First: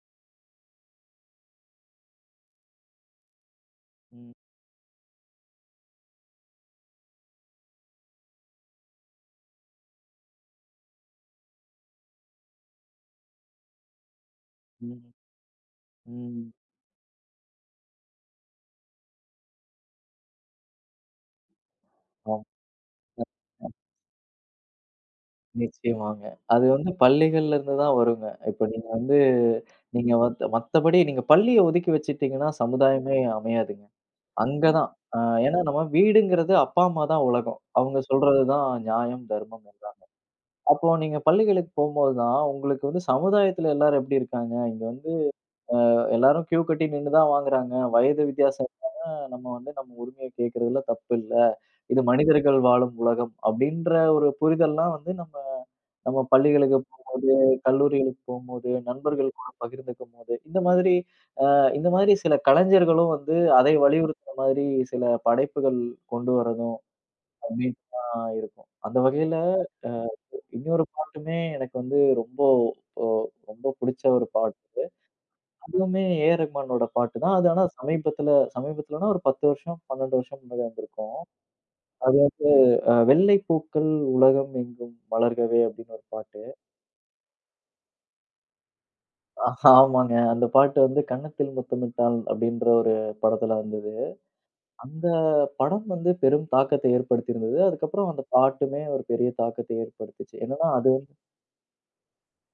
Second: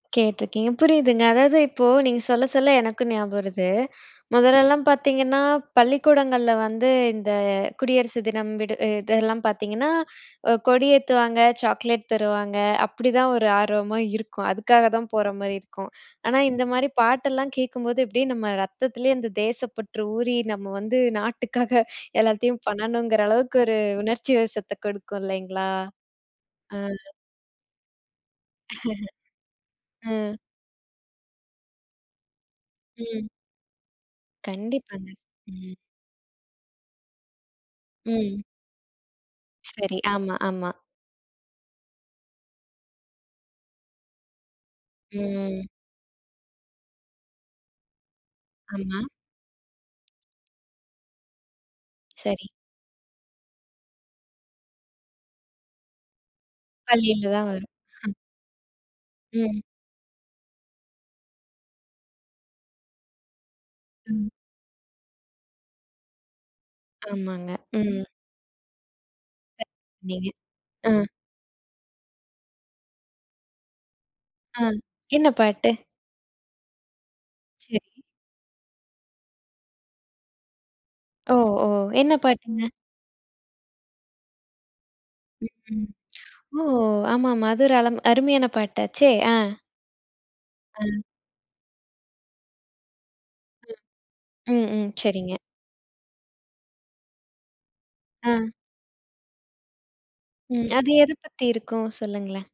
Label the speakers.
Speaker 1: கேட்டுருக்கேன். புரியுதுங்க. அதாவது, இப்போ நீங்க சொல்ல, சொல்ல எனக்கும் ஞாபகம் வருது.
Speaker 2: ம்.
Speaker 1: முதல்லலாம் பார்த்தீங்கன்னா, பள்ளிக்கூடங்கள்ல வந்து, இந்த குடியரசு தினம், விடு இதெல்லாம் பார்த்தீங்கன்னா, ஒ கொடி ஏத்துவாங்க, சாக்லேட் தருவாங்க, அப்படிதான் ஒரு ஆர்வமா இருக்கும். அதுக்காக தான்
Speaker 2: ம்,
Speaker 1: போற மாரி இருக்கும். ஆனா,
Speaker 2: ம்.
Speaker 1: இந்த மாரி பாட்டெல்லாம் கேட்கும்போது, அப்டியே நம்ம ரத்தத்திலேயே, அந்த தேசப்பற்று ஊறி, நம்ம வந்து, நாட்டுக்காக
Speaker 2: ஆ.
Speaker 1: எல்லாத்தையும் பண்ணணுங்கிற,
Speaker 2: அ,
Speaker 1: அளவுக்கு
Speaker 2: அ.
Speaker 1: ஒரு உணர்ச்சி வசத்தை கொடுக்கும். இல்லைங்களா?ஆ.
Speaker 2: நிச்சயமாங்க, அது வந்து, பள்ளிகள்ல இருந்து தான் வரும்ங்க. இப்ப, நீங்க வந்து, நீங்க
Speaker 1: ம்.
Speaker 2: மத் மத்தபடி நீங்க பள்ளிய ஒதுக்கி வச்சிட்டீங்கன்னா, சமுதாயமே
Speaker 1: ம்.
Speaker 2: அமையாதுங்க. அங்க தான்
Speaker 1: கண்டிப்பாங்க,
Speaker 2: அ ஏன்னா
Speaker 1: ம்.
Speaker 2: நம்ம வீடுங்கிறது, அப்பா அம்மா தான் உலகம். அவங்க சொல்றது
Speaker 1: ம்.
Speaker 2: தான் நியாயம், தர்மம் எல்லாமே.
Speaker 1: சரி. ஆமா, ஆமா.
Speaker 2: அப்போ, நீங்க பள்ளிகளுக்கு போம்போது தான், உங்களுக்கு வந்து, சமுதாயத்துல எல்லாரும் எப்படி இருக்காங்க, இங்கே வந்து
Speaker 1: ம்.
Speaker 2: அ எல்லாரும் க்யூ கட்டி நின்னு தான் வாங்குறாங்க, வயது வித்தியாசம் இல்லாம,
Speaker 1: ஆமா.
Speaker 2: நம்ம வந்து நம்ம உரிமைய கேக்கிறதுல தப்பு இல்ல, இது
Speaker 1: சரி.
Speaker 2: மனிதர்கள் வாழும் உலகம், அப்படின்ற ஒரு புரிதல்லாம் வந்து, நம்ம நம்ம பள்ளிகளுக்கு போம்போது,
Speaker 1: பள்ளில தான் வரும்.
Speaker 2: கல்லூரிகளுக்கு போம்போது, நண்பர்கள் கூட
Speaker 1: ம்.
Speaker 2: பகிர்ந்துக்கும் போது, இந்த மாதிரி, அ இந்த மாதிரி சில கலைஞர்களும் வந்து, அதை
Speaker 1: ம்.
Speaker 2: வலியுறுத்துற மாதிரி சில படைப்புகள் கொண்டு வர்றதும்,
Speaker 1: ஆமாங்க, ம்.
Speaker 2: கண்டிப்பா இருக்கும். அந்த வகையில,
Speaker 1: [unintelligible]
Speaker 2: அ
Speaker 1: நீங்க
Speaker 2: இ இன்னொரு
Speaker 1: ம்.
Speaker 2: பாட்டுமே, எனக்கு வந்து ரொம்போ ஒ ரொம்ப பிடிச்ச ஒரு
Speaker 1: ஆ,
Speaker 2: பாட்டு,
Speaker 1: என்ன பாட்டு?
Speaker 2: அதுவுமே ஏஆர் ரகுமானோட பாட்டு தான். அது ஆனா
Speaker 1: சரி.
Speaker 2: சமீபத்தில, சமீபத்துலனா ஒரு 10 வருஷம் 12 வருஷம் முன்னாடி வந்திருக்கும்.
Speaker 1: ஓ! ஓ! என்ன
Speaker 2: அது வந்து
Speaker 1: பாட்டுங்க?
Speaker 2: அ, "வெள்ளைப்பூக்கள் உலகம் எங்கும்
Speaker 1: ம்,
Speaker 2: வளர்கவே"
Speaker 1: ம்.
Speaker 2: அப்டின்னு ஒரு பாட்டு.
Speaker 1: ஓ! ஆமாமா அது ஒரு அளம் அருமையான பாட்டாச்சே! ஆ.
Speaker 2: ஹா, ஆமாங்க. அந்த பாட்டு வந்து,
Speaker 1: அ.
Speaker 2: "கன்னத்தில் முத்தமிட்டால்" அப்படின்ற ஒரு படத்துல வந்தது.
Speaker 1: ம், ம்.
Speaker 2: அந்த
Speaker 1: சரிங்க.
Speaker 2: படம் வந்து பெரும் தாக்கத்தை ஏற்படுத்தி இருந்தது. அதற்கப்புறம், அந்த
Speaker 1: ஆ.
Speaker 2: பாட்டுமே ஒரு பெரிய தாக்கத்தை ஏற்படுத்துச்சு.
Speaker 1: ம்.
Speaker 2: என்னன்னா
Speaker 1: அது
Speaker 2: அது
Speaker 1: எது பத்தி இருக்கும்? சொல்லுங்களேன்.